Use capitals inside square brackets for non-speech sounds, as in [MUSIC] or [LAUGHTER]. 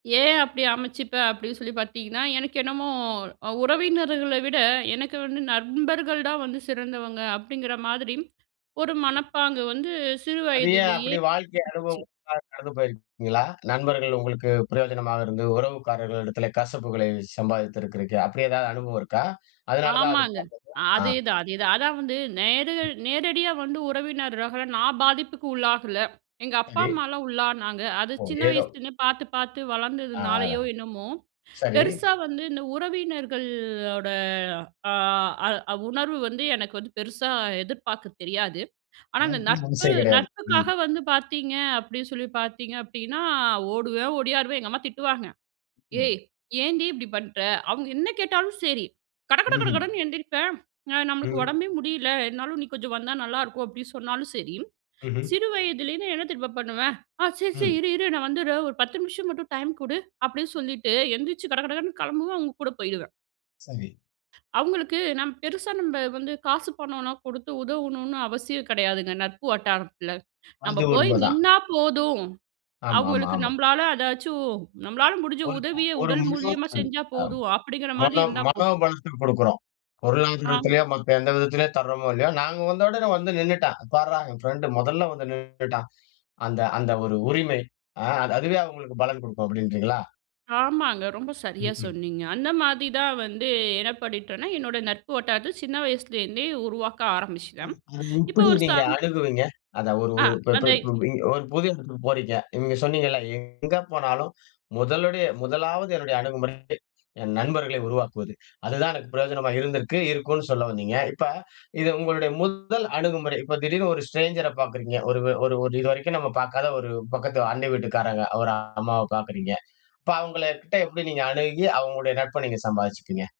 ஏன் அப்டி அமைச்சுப்பேன் அப்டின்னு சொல்லி பாத்தீங்கன்னா, எனக்கு என்னமோ அ ''உறவினர்கள விட எனக்கு வந்து நண்பர்கள் தான் வந்து சிறந்தவங்க'' அப்டிங்கிற மாதிரி ஒரு மனப்பாங்கு வந்து சிறு அது ஏன்? வயதுலயே அப்படி வாழ்க்கை அனுபவம் ஏற்பட்டுச்சு. ஊடாக கடந்து போயிருக்கீங்களா? நண்பர்கள் உங்களுக்கு பிரயோஜனமாக இருந்து, உறவுக்காரர்களிடத்தில கசப்புகளை சம்பாதித்திருக்குறீகளா? அப்டி ஏதாவது அனுபவம் இருக்கா? அதனால தான் அது. ஆமாங்க. [UNINTELLIGIBLE] ஆ. அதேதான் அதேதான் அதான் வந்து ம். நேர்ல நேரடியா வந்து உறவினர்களால நான் பாதிப்புக்கு உள்ளாகல. எங்க அப்பா சரி. அம்மாலாம் உள்ளானாங்க. அது ஒ! சின்ன ஏதோ. வயசுலருந்தே பாத்து பாத்து ஆ ஆ ர வளந்ததுனாலயோ, என்னமோ, சரி. பெருசா வந்து இந்த உறவினர்களோட ஆ அ உணர்வு வந்து எனக்கு வந்து, பெருசா எதிர்பாக்கத் தெரியாது. ஆனா, அந்த [UNINTELLIGIBLE] மனசே நட்பு கிடையாது. ம். நட்புக்காக வந்து பாத்தீங்க அப்டின்னு சொல்லி பார்த்தீங்க அப்டின்னா, ஓடுவேன் ஓடியாருவேன். எங்க அம்மா திட்டுவாங்க ம். ''ஏய் ஏன்டி இப்படி பண்ணுற?'' அவுங்க என்ன கேட்டாலும் செரி. கட கட கட ம்ஹம். கடன்னு எந்திரிப்பேன். அ நம்மளுக்கு ம். உடம்பே முடியல, என்னாலும் நீ கொஞ்சம் வந்தா நல்லாருக்கும் அப்டின்னு சொன்னாலும் சரி, ம்ஹ்ம். சிறு வயதுலேருந்து என்ன தெரியுமா பண்ணுவேன்? "ஆ சரி சரி, ம். இரு இரு நான் வந்திட்றேன் ஒரு 10 நிமிஷம் மட்டும் டைம் குடு'' அப்டின்னு சொல்லிட்டு எந்திரிச்சு கட கட கடன்னு கிளம்புவேன், அவுங்க கூட போயிடுவேன். சரி. அவுங்களுக்கு, நாம் பெருசா நம்ப வந்து காசு பணம்லாம் கொடுத்து உதவணுன்னு அவசியம் கிடையாதுங்க, நட்பு வட்டாரத்தில. நம்ப அது போயி உண்மதான். நின்னா போதும். ஆமா ஆமா அவுங்களுக்கு ஆமா. நம்பளால அதாச்சும், நம்பளால முடிஞ்ச ஒரு உதவிய ஒரு உடல் மூலியமா [UNINTELLIGIBLE] செஞ்சா அ அ போதும். அப்டிங்கிற மாதி மனோ இருந்தா போதும். மனோபலத்தை கொடுக்கிறோம். ஆமா. பொருளாதாரத்திலையோ, மத்த எந்த விதத்திலேயோ தர்றோமோ இல்லையோ, "நாங்க வந்த உடனே வந்து நின்னுட்டா! பாருடா என் பிரெண்ட்டு மொதல்ல வந்து நின்னுட்டான்" அந்த அந்த ஒரு உரிமை அ அது அதுவே அவுங்களுக்கு பலன் குடுக்கும் அப்டீன்றீங்களா? ஆமாங்க. ரொம்ப சரியா ம்ஹ்ம். சொன்னீங்க. அந்த மாதி தான் வந்து, என்ன பண்ணீட்டோம்னா, என்னோட நட்பு வட்டாரத்த சின்ன வயசுலேருந்தே உருவாக்க அது ஆரம்பிச்சுட்டேன். அது இப்ப எப்படி ஒரு நீங்க சப் அணுகுவீங்க? அத ஒரு ஆ ஒரு ப்ப அந்த பரு 1 புது எடத்துக்கு போறீங்க. நீங்க சொன்னீங்கல்ல, எங்க போனாலும், முதலுடைய முதலாவது என்னுடைய அணுகுமுறை என் நண்பர்களை உருவாக்குவது. அதுதான் எனக்கு பிரயோஜனமா இருந்திருக்கு இருக்குன்னு சொல்ல வந்தீங்க. இப்போ இது உங்களுடைய முதல் அணுகுமுறை. இப்போ திடீர்னு ஒரு ஸ்ட்ரேஞ்சர பாக்குறீங்க. ஒரு ஒரு ஒரு இது வரைக்கும் நம்ம பாக்காத ஒரு பக்கத்து அண்டை வீட்டுக்காரங்க, ஒரு அம்மாவை பாக்குறீங்க. இப்போ அவுங்களகிட்ட எப்டி நீங்க அணுகி, அவுங்களுடைய நட்பை நீங்க சம்பாதிச்சுப்பீங்க?